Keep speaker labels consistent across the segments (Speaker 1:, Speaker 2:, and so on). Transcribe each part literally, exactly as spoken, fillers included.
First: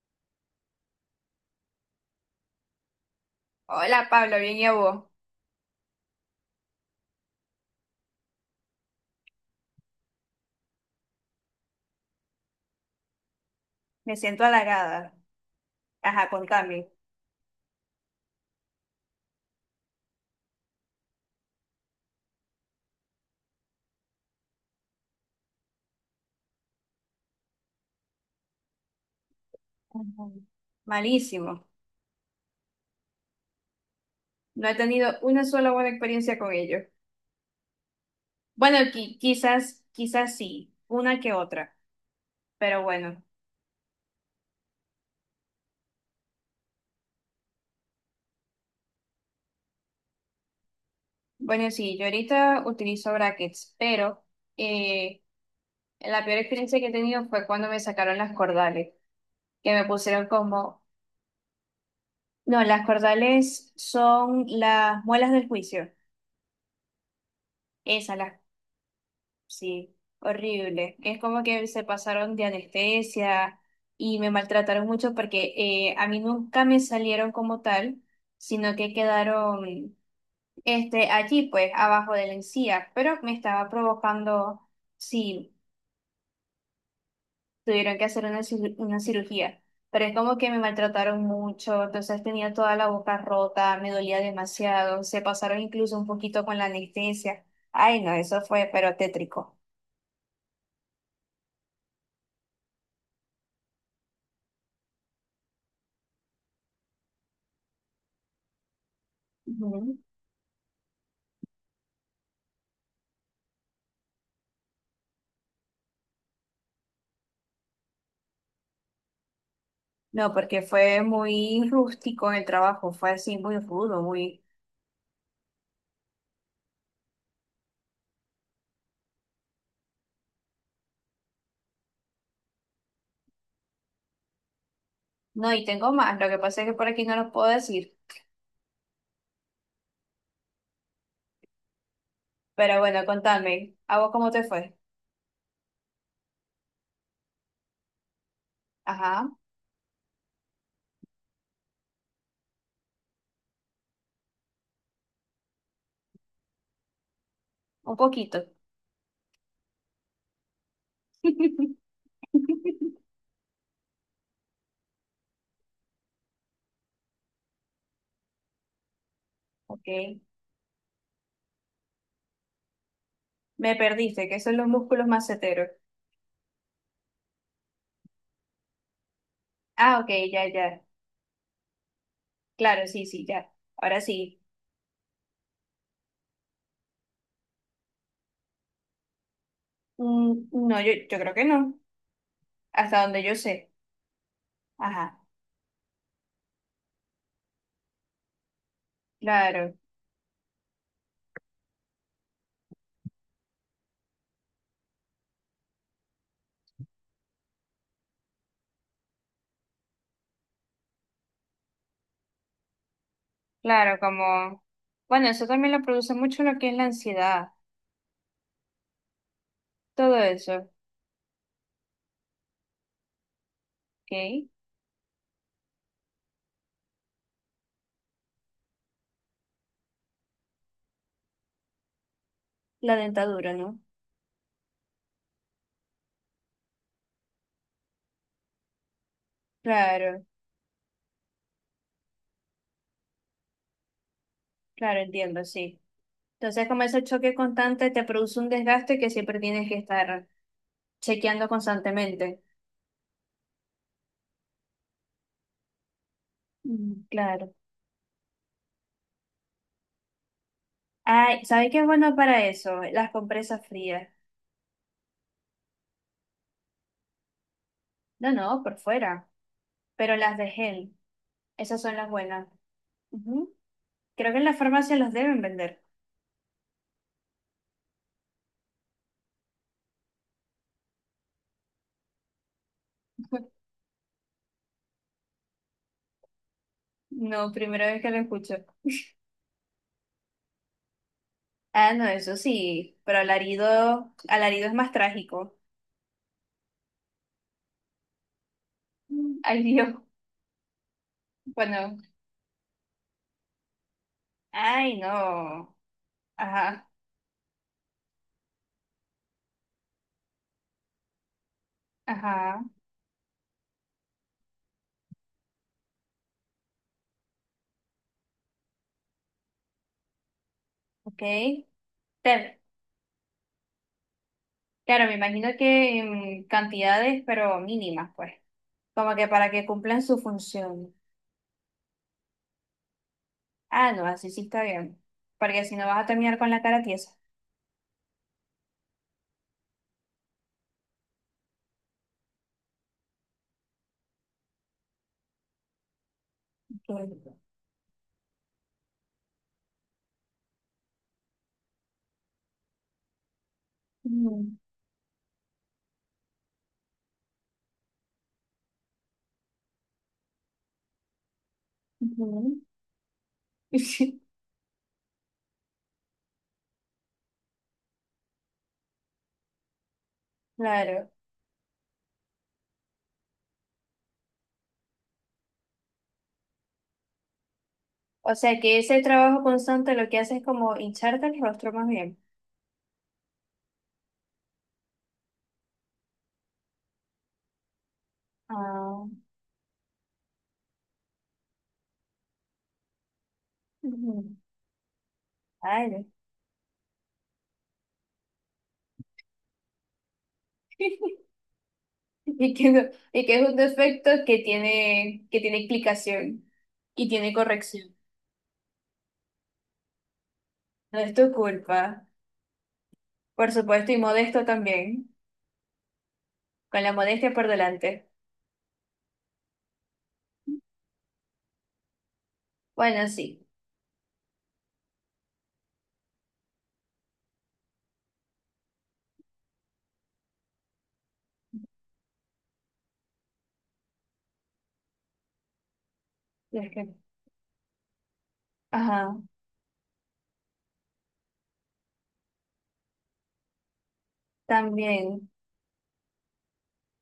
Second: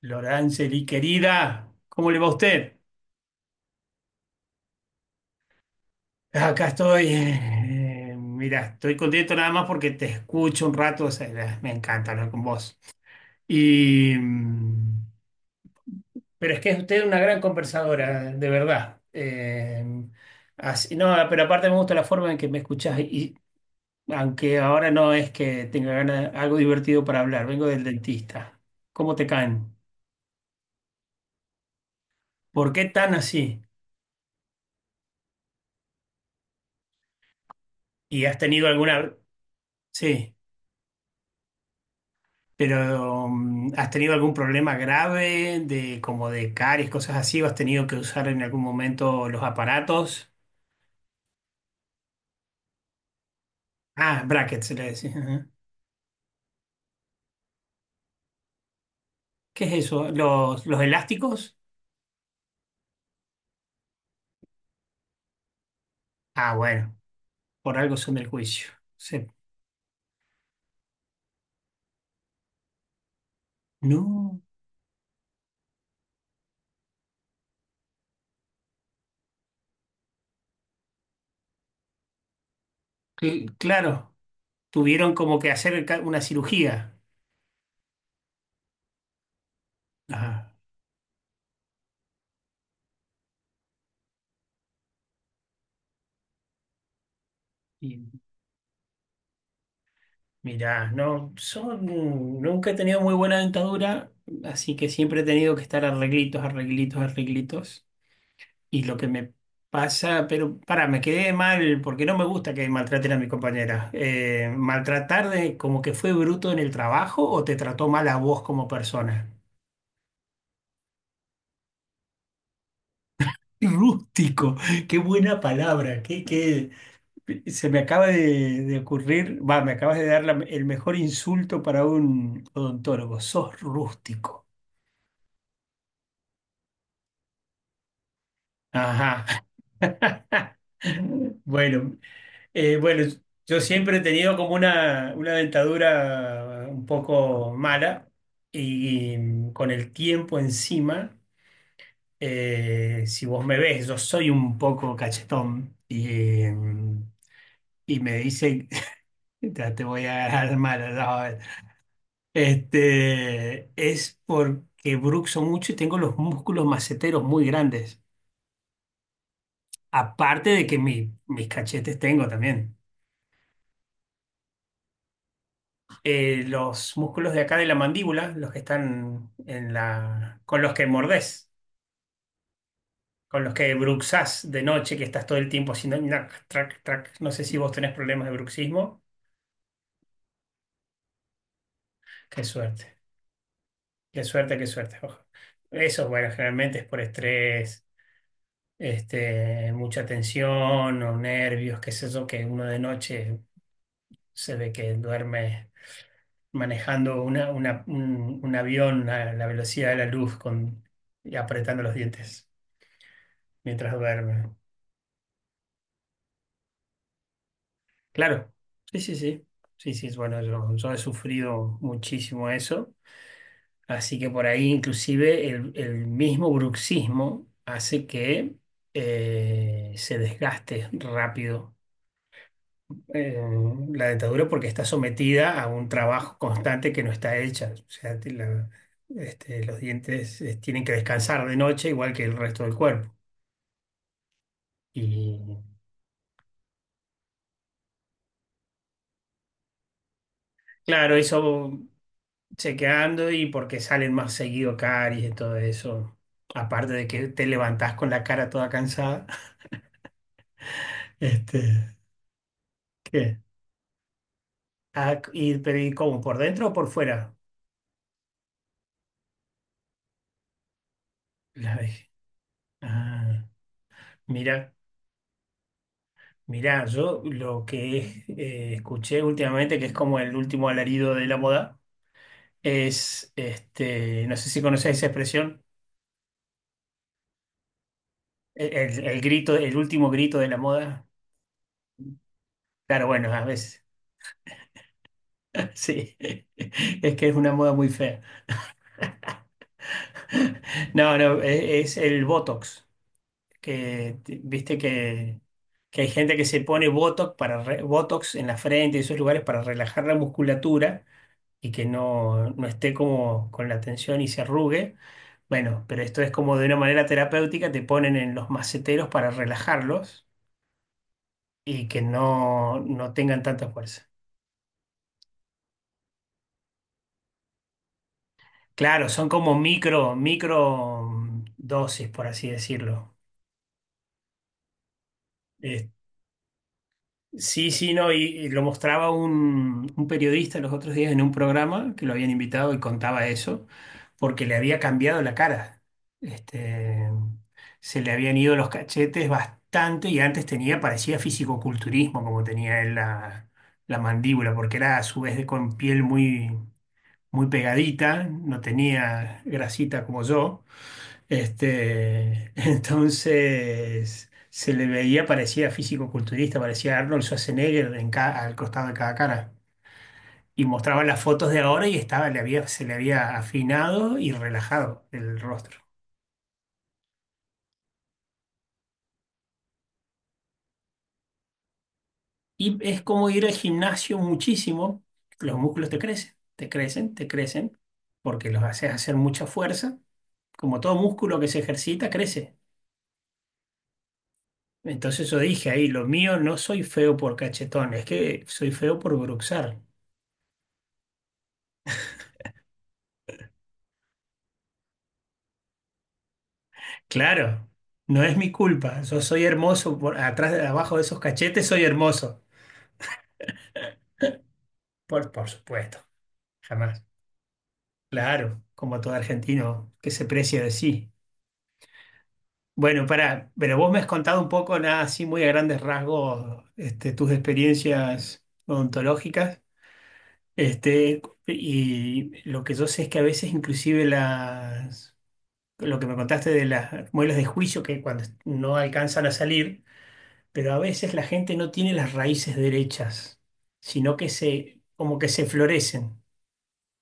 Speaker 1: Lorangeli, querida, ¿cómo le va a usted?
Speaker 2: Hola Pablo, bien y a vos.
Speaker 1: Acá estoy. Eh, mira, estoy contento nada más porque te escucho un rato. O sea, eh, me encanta hablar con vos. Y,
Speaker 2: Me siento
Speaker 1: mm,
Speaker 2: halagada. Ajá,
Speaker 1: pero es que es
Speaker 2: contame.
Speaker 1: usted una gran conversadora, de verdad. Eh, así, no, pero aparte me gusta la forma en que me escuchás. Y aunque ahora no es que tenga ganas, algo divertido para hablar, vengo del dentista. ¿Cómo te caen?
Speaker 2: Ujú. Malísimo.
Speaker 1: ¿Por qué tan así?
Speaker 2: No he tenido una sola buena experiencia con ellos.
Speaker 1: ¿Y has tenido
Speaker 2: Bueno,
Speaker 1: alguna...
Speaker 2: qui- quizás,
Speaker 1: Sí.
Speaker 2: quizás sí, una que otra, pero bueno.
Speaker 1: Pero, mm, has tenido algún problema grave de como de caries, cosas así? ¿O has tenido que usar en algún momento los aparatos?
Speaker 2: Bueno, sí, yo ahorita utilizo brackets,
Speaker 1: Ah,
Speaker 2: pero
Speaker 1: brackets se le decía.
Speaker 2: eh,
Speaker 1: Ajá.
Speaker 2: la peor experiencia que he tenido fue cuando me sacaron las cordales,
Speaker 1: ¿Qué
Speaker 2: que me
Speaker 1: es eso?
Speaker 2: pusieron
Speaker 1: ¿Los, los
Speaker 2: como,
Speaker 1: elásticos?
Speaker 2: no, las cordales son las muelas del juicio,
Speaker 1: Ah, bueno, por algo son
Speaker 2: esas,
Speaker 1: del
Speaker 2: las.
Speaker 1: juicio. Se-
Speaker 2: Sí, horrible. Es como que se pasaron de anestesia y me
Speaker 1: no,
Speaker 2: maltrataron mucho porque eh, a mí nunca me salieron como tal, sino que quedaron este, allí, pues, abajo de la encía, pero me
Speaker 1: cl-
Speaker 2: estaba
Speaker 1: claro,
Speaker 2: provocando,
Speaker 1: tuvieron como que
Speaker 2: sí,
Speaker 1: hacer ca- una cirugía.
Speaker 2: tuvieron que hacer una, cir- una cirugía, pero es como
Speaker 1: Ah,
Speaker 2: que me maltrataron mucho, entonces tenía toda la boca rota, me dolía demasiado, se pasaron incluso un poquito con la anestesia.
Speaker 1: y
Speaker 2: Ay, no, eso fue, pero tétrico.
Speaker 1: mirá, no, son, nunca he tenido muy buena dentadura, así que siempre he tenido que estar arreglitos, arreglitos, arreglitos. Y lo que me pasa, pero para, me quedé mal porque no me gusta que maltraten a mi compañera. Eh, ¿maltratar de como que fue bruto en el trabajo o te trató mal a vos como persona?
Speaker 2: No, porque fue muy rústico el trabajo, fue así muy rudo, muy.
Speaker 1: Rústico, qué buena palabra, qué, qué- se me acaba de, de ocurrir, va, me acabas de dar la- el mejor insulto para un odontólogo, sos rústico.
Speaker 2: No, y tengo más, lo que pasa es que por aquí no los puedo decir.
Speaker 1: Ajá. Bueno, Eh,
Speaker 2: Pero
Speaker 1: bueno,
Speaker 2: bueno,
Speaker 1: yo
Speaker 2: contame,
Speaker 1: siempre
Speaker 2: ¿a
Speaker 1: he
Speaker 2: vos cómo
Speaker 1: tenido
Speaker 2: te
Speaker 1: como
Speaker 2: fue?
Speaker 1: una, una dentadura un poco mala y,
Speaker 2: Ajá,
Speaker 1: con el tiempo encima, eh, si vos me ves, yo soy un poco cachetón y, eh,
Speaker 2: un
Speaker 1: y me
Speaker 2: poquito.
Speaker 1: dicen, ya te voy a agarrar mala, ya vas a ver". Este, es porque bruxo mucho y tengo los músculos maceteros muy grandes,
Speaker 2: Ok,
Speaker 1: aparte de que mi- mis cachetes tengo también.
Speaker 2: me perdiste, ¿que son los músculos maceteros?
Speaker 1: Eh, los músculos de acá de la mandíbula, los que están en
Speaker 2: Ah, ok,
Speaker 1: la,
Speaker 2: ya,
Speaker 1: con los
Speaker 2: ya.
Speaker 1: que mordés,
Speaker 2: Claro, sí, sí,
Speaker 1: con
Speaker 2: ya.
Speaker 1: los que
Speaker 2: Ahora sí.
Speaker 1: bruxás de noche, que estás todo el tiempo haciendo nac, trac, trac. No sé si vos tenés problemas de bruxismo.
Speaker 2: Mm, no, yo, yo creo que no,
Speaker 1: Qué suerte,
Speaker 2: hasta donde yo sé.
Speaker 1: qué suerte, qué suerte. Ojo.
Speaker 2: Ajá,
Speaker 1: Eso, bueno, generalmente es por estrés, este,
Speaker 2: claro,
Speaker 1: mucha tensión o nervios, qué es eso que uno de noche se ve que duerme manejando una, una- un, un avión a la velocidad de la luz con, y apretando los dientes, mientras
Speaker 2: claro,
Speaker 1: duerme.
Speaker 2: como. Bueno, eso también lo produce mucho lo que es la ansiedad,
Speaker 1: Claro, sí, sí, sí. Sí, sí,
Speaker 2: todo
Speaker 1: bueno,
Speaker 2: eso,
Speaker 1: yo, yo he sufrido muchísimo eso.
Speaker 2: ¿ok?
Speaker 1: Así que por ahí inclusive el, el mismo bruxismo hace que eh, se desgaste rápido
Speaker 2: La
Speaker 1: eh,
Speaker 2: dentadura, ¿no?
Speaker 1: la dentadura porque está sometida a un trabajo constante que no está hecha. O sea, te- la- este, los
Speaker 2: Claro,
Speaker 1: dientes eh, tienen que descansar de noche igual que el resto del cuerpo.
Speaker 2: claro, entiendo,
Speaker 1: Y
Speaker 2: sí. Entonces, como ese choque constante te produce un desgaste que siempre tienes que estar
Speaker 1: claro,
Speaker 2: chequeando
Speaker 1: eso
Speaker 2: constantemente.
Speaker 1: chequeando y porque salen más seguido caries y todo eso. Aparte
Speaker 2: Mm,
Speaker 1: de que te
Speaker 2: claro.
Speaker 1: levantás con la cara toda cansada.
Speaker 2: Ay, ¿sabes qué es
Speaker 1: Este,
Speaker 2: bueno para eso? Las
Speaker 1: ¿qué?
Speaker 2: compresas frías.
Speaker 1: Ah, y, pero ¿y cómo? ¿Por dentro o por fuera?
Speaker 2: No, no, por fuera, pero las de gel.
Speaker 1: La
Speaker 2: Esas son las
Speaker 1: dejé.
Speaker 2: buenas.
Speaker 1: Ah,
Speaker 2: Ujú. Creo que en la
Speaker 1: mira,
Speaker 2: farmacia las deben vender.
Speaker 1: mira, yo lo que eh, escuché últimamente, que es como el último alarido de la moda, es, este, no sé si conocés esa expresión,
Speaker 2: No, primera vez que lo escucho.
Speaker 1: el, el- el grito, el último grito de la moda.
Speaker 2: Ah, no, eso sí,
Speaker 1: Claro,
Speaker 2: pero
Speaker 1: bueno, a veces,
Speaker 2: alarido, alarido es más trágico.
Speaker 1: sí, es que es una moda muy fea.
Speaker 2: Mm. Ay, Dios.
Speaker 1: No, no, e- es,
Speaker 2: Bueno,
Speaker 1: el Botox, que t- viste
Speaker 2: ay,
Speaker 1: que,
Speaker 2: no.
Speaker 1: que hay gente que se pone
Speaker 2: Ajá.
Speaker 1: Botox, para re- Botox en la frente y esos lugares para relajar la musculatura y que no,
Speaker 2: Ajá,
Speaker 1: no esté como con la tensión y se arrugue. Bueno, pero esto es como de una manera terapéutica, te ponen en los maceteros para relajarlos
Speaker 2: ok.
Speaker 1: y que
Speaker 2: Te-
Speaker 1: no, no tengan tanta fuerza.
Speaker 2: Claro, me imagino que en cantidades, pero mínimas, pues.
Speaker 1: Claro,
Speaker 2: Como
Speaker 1: son
Speaker 2: que para
Speaker 1: como
Speaker 2: que cumplan
Speaker 1: micro,
Speaker 2: su función.
Speaker 1: micro mm, dosis, por así decirlo.
Speaker 2: Ah, no, así sí está bien. Porque si no
Speaker 1: Este,
Speaker 2: vas a terminar con la cara tiesa.
Speaker 1: sí, sí, no, y, y lo mostraba un, un periodista los otros días en un programa que lo habían invitado y contaba eso, porque le había cambiado la cara. Este,
Speaker 2: Claro.
Speaker 1: se le habían ido los cachetes bastante y antes tenía, parecía fisicoculturismo como tenía él la, la mandíbula,
Speaker 2: Ujú,
Speaker 1: porque era a su vez de- con piel muy, muy pegadita, no tenía grasita como yo. Este,
Speaker 2: ujú.
Speaker 1: entonces se le veía, parecía físico-culturista, parecía Arnold Schwarzenegger en ca- al costado de cada cara. Y mostraban
Speaker 2: Claro.
Speaker 1: las fotos de ahora y estaba, le había, se le había afinado y relajado el rostro.
Speaker 2: O sea que ese trabajo constante lo que hace es como hincharte el rostro más bien.
Speaker 1: Y es como ir al gimnasio muchísimo, los músculos te crecen, te crecen, te crecen, porque los haces
Speaker 2: Ah,
Speaker 1: hacer mucha fuerza. Como todo músculo que se ejercita, crece.
Speaker 2: ujú.
Speaker 1: Entonces yo dije ahí,
Speaker 2: Ay,
Speaker 1: lo
Speaker 2: no.
Speaker 1: mío no soy feo por cachetón, es que soy feo por bruxar.
Speaker 2: Y que, no- y que es un defecto que tiene, que tiene explicación y tiene
Speaker 1: Claro,
Speaker 2: corrección.
Speaker 1: no es mi culpa. Yo soy hermoso por atrás, de- abajo
Speaker 2: No
Speaker 1: de
Speaker 2: es
Speaker 1: esos
Speaker 2: tu
Speaker 1: cachetes,
Speaker 2: culpa.
Speaker 1: soy hermoso.
Speaker 2: Por supuesto, y modesto también,
Speaker 1: Por, por supuesto,
Speaker 2: con la
Speaker 1: jamás.
Speaker 2: modestia por delante.
Speaker 1: Claro, como todo argentino que se precia de sí. Bueno,
Speaker 2: Bueno, sí,
Speaker 1: para, pero vos me has contado un poco, nada así muy a grandes rasgos, este, tus experiencias odontológicas. Este, y lo que yo sé es que a veces inclusive las, lo que me contaste de
Speaker 2: es que-
Speaker 1: las muelas de juicio que cuando no
Speaker 2: ajá,
Speaker 1: alcanzan a salir pero a veces la gente no tiene las raíces derechas, sino que se, como que
Speaker 2: también.
Speaker 1: se florecen.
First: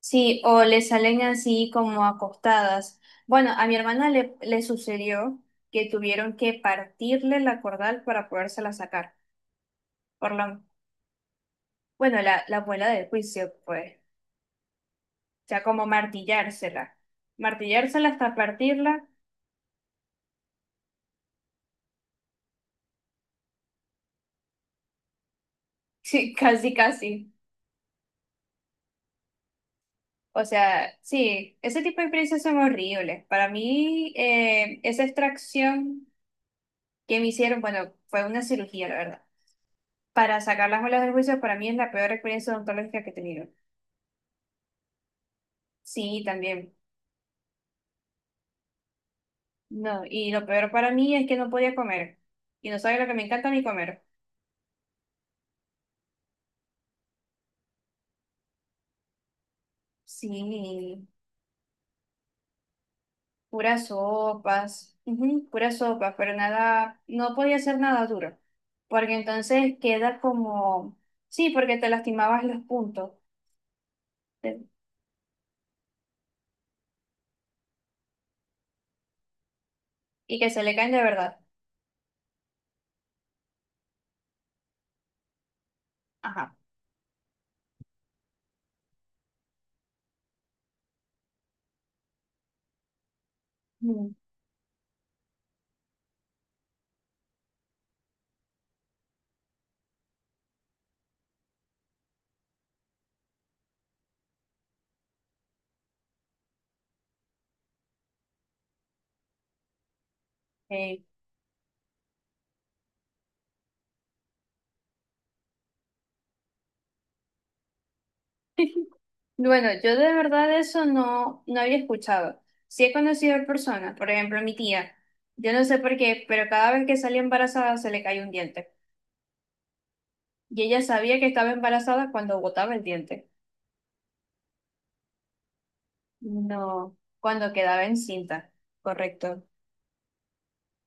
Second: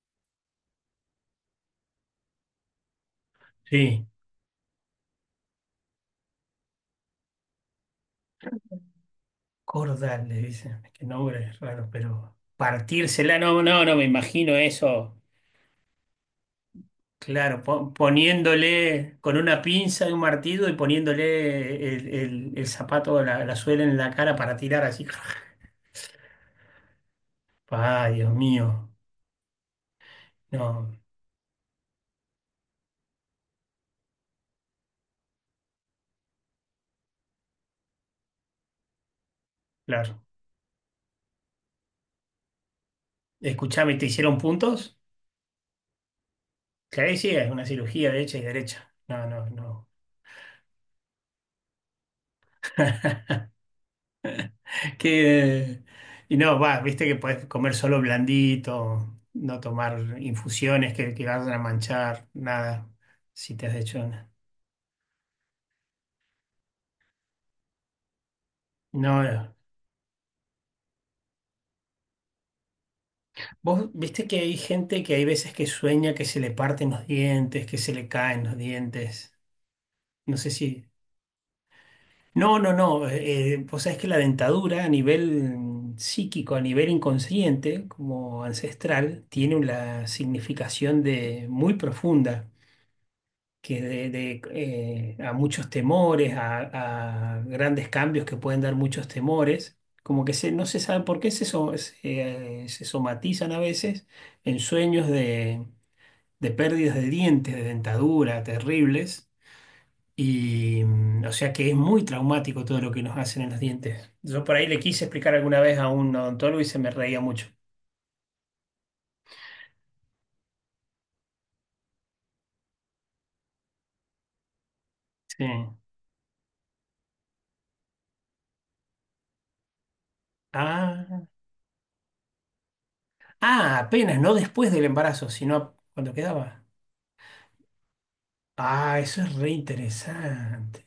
Speaker 2: Sí, o le salen así como acostadas. Bueno, a mi
Speaker 1: Sí,
Speaker 2: hermana le, le sucedió que tuvieron que partirle la cordal para podérsela sacar.
Speaker 1: cordal,
Speaker 2: Por
Speaker 1: le
Speaker 2: la,
Speaker 1: dicen, es que nombre es raro,
Speaker 2: bueno,
Speaker 1: pero
Speaker 2: la, la abuela del
Speaker 1: partírsela,
Speaker 2: juicio,
Speaker 1: no, no, no
Speaker 2: pues,
Speaker 1: me imagino eso.
Speaker 2: o sea, como martillársela.
Speaker 1: Claro, po-
Speaker 2: Martillársela hasta partirla.
Speaker 1: poniéndole con una pinza y un martillo y poniéndole el, el- el zapato, la, la suela en la cara para tirar así.
Speaker 2: Sí, casi, casi.
Speaker 1: Ay, Dios mío.
Speaker 2: O
Speaker 1: No,
Speaker 2: sea, sí, ese tipo de experiencias son horribles. Para mí, eh, esa extracción que me hicieron, bueno, fue una cirugía, la verdad.
Speaker 1: claro.
Speaker 2: Para sacar las muelas del juicio, para mí es la peor experiencia odontológica que he tenido.
Speaker 1: Escuchame, ¿te hicieron puntos?
Speaker 2: Sí, también.
Speaker 1: Claro, sí, es una cirugía de hecha y derecha. No, no, no.
Speaker 2: No, y lo peor para mí es que no podía comer. Y no sabía lo que me encanta ni comer.
Speaker 1: Que, y no, va, viste que puedes comer solo blandito, no tomar infusiones
Speaker 2: Sí,
Speaker 1: que, que vayan a manchar, nada, si te has
Speaker 2: puras
Speaker 1: hecho una.
Speaker 2: sopas, ujú, puras sopas, pero nada, no podía hacer nada duro. Porque
Speaker 1: No, no,
Speaker 2: entonces queda como, sí, porque te lastimabas los puntos.
Speaker 1: vos viste que hay gente que hay veces que sueña que se le parten los dientes, que se le caen los dientes. No
Speaker 2: Y que
Speaker 1: sé
Speaker 2: se le
Speaker 1: si.
Speaker 2: caen de verdad.
Speaker 1: No, no, no. Eh, eh, vos sabés que la dentadura a nivel mm, psíquico,
Speaker 2: Ajá.
Speaker 1: a nivel inconsciente, como ancestral, tiene una significación de muy profunda. Que de,
Speaker 2: Mm.
Speaker 1: de, eh, a muchos temores, a, a grandes cambios que pueden dar muchos temores, como que se, no se sabe por qué se, so- se, eh, se somatizan a veces en sueños de, de pérdidas de dientes, de dentadura, terribles. Y
Speaker 2: Eh,
Speaker 1: mm, o sea que es muy traumático todo lo que nos hacen en los dientes. Yo por ahí le quise explicar alguna vez a un odontólogo y se me reía mucho.
Speaker 2: Bueno, yo de verdad eso no, no había escuchado. Sí he conocido a personas, por ejemplo, mi tía.
Speaker 1: Sí.
Speaker 2: Yo no sé por qué, pero cada vez que salía embarazada se le cayó un diente. Y ella sabía
Speaker 1: Ah,
Speaker 2: que estaba embarazada cuando botaba el diente.
Speaker 1: ah, apenas, no después del embarazo, sino cuando quedaba.
Speaker 2: No, cuando quedaba encinta.
Speaker 1: Ah, eso es
Speaker 2: Correcto.
Speaker 1: re interesante.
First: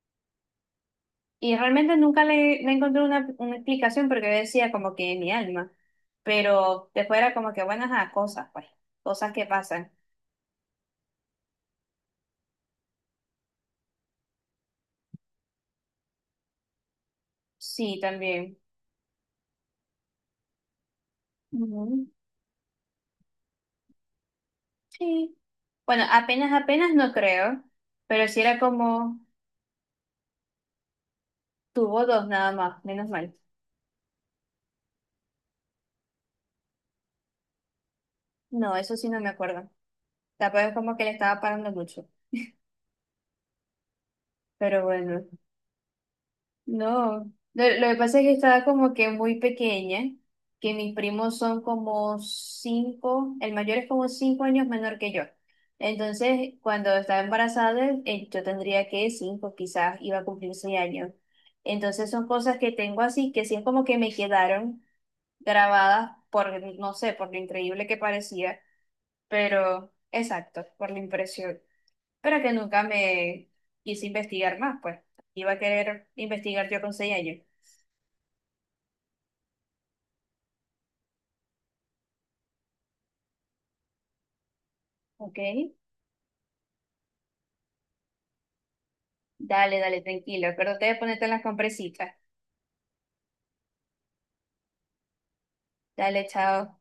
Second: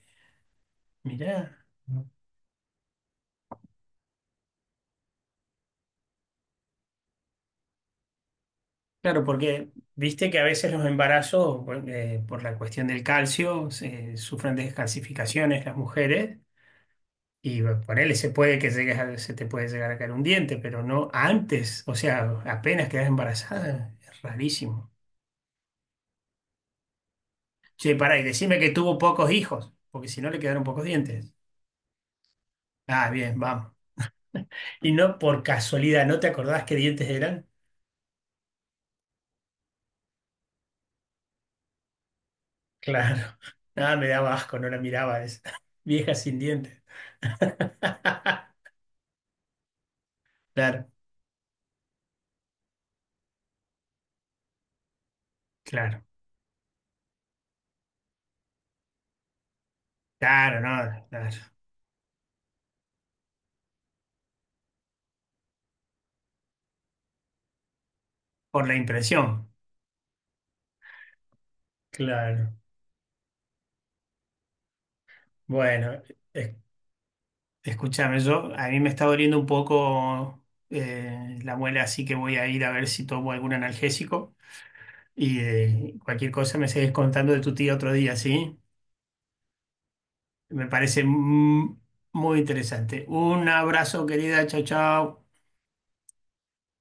Speaker 2: Y
Speaker 1: Mirá.
Speaker 2: realmente nunca le, le encontré una, una explicación porque yo decía como que mi alma. Pero después era como que, bueno, ajá, cosas, pues,
Speaker 1: Claro,
Speaker 2: cosas que
Speaker 1: porque
Speaker 2: pasan.
Speaker 1: viste que a veces los embarazos, bueno, eh, por la cuestión del calcio, se, sufren descalcificaciones las mujeres y bueno,
Speaker 2: Sí,
Speaker 1: ponele, se puede
Speaker 2: también.
Speaker 1: que llegues a- se te puede llegar a caer un diente, pero no antes, o
Speaker 2: Mm,
Speaker 1: sea, apenas quedas embarazada, es rarísimo.
Speaker 2: sí. Bueno, apenas, apenas no creo,
Speaker 1: Che, pará, y
Speaker 2: pero si
Speaker 1: decime
Speaker 2: era
Speaker 1: que tuvo
Speaker 2: como
Speaker 1: pocos hijos, porque si no le quedaron pocos dientes.
Speaker 2: tuvo dos nada más,
Speaker 1: Ah,
Speaker 2: menos mal.
Speaker 1: bien, vamos. Y no por casualidad, ¿no te acordás qué dientes eran?
Speaker 2: No, eso sí no me acuerdo. Tampoco es como que le estaba parando mucho,
Speaker 1: Claro. Nada, me daba asco, no la
Speaker 2: pero
Speaker 1: miraba
Speaker 2: bueno,
Speaker 1: esa. Vieja sin dientes.
Speaker 2: no. Lo, lo que pasa es que estaba como que muy pequeña, que
Speaker 1: Claro,
Speaker 2: mis primos son como cinco, el mayor es como cinco años menor que yo.
Speaker 1: claro.
Speaker 2: Entonces, cuando estaba embarazada, eh, yo tendría que cinco, quizás iba a cumplir
Speaker 1: Claro,
Speaker 2: seis
Speaker 1: no,
Speaker 2: años.
Speaker 1: claro.
Speaker 2: Entonces son cosas que tengo así, que sí es como que me quedaron grabadas por, no sé, por lo increíble que parecía,
Speaker 1: Por la impresión.
Speaker 2: pero exacto, por la impresión. Pero
Speaker 1: Claro.
Speaker 2: que nunca me quise investigar más, pues. Iba a
Speaker 1: Bueno,
Speaker 2: querer
Speaker 1: es-
Speaker 2: investigar yo con seis años.
Speaker 1: escúchame, yo, a mí me está doliendo un poco eh, la muela, así que voy a ir a ver si tomo algún analgésico
Speaker 2: Ok,
Speaker 1: y eh, cualquier cosa me seguís contando de tu tía otro día, ¿sí?
Speaker 2: dale, dale, tranquilo.
Speaker 1: Me
Speaker 2: Acuérdate de
Speaker 1: parece
Speaker 2: ponerte las
Speaker 1: mm,
Speaker 2: compresitas.
Speaker 1: muy interesante. Un abrazo, querida. Chao, chao.
Speaker 2: Dale, chao.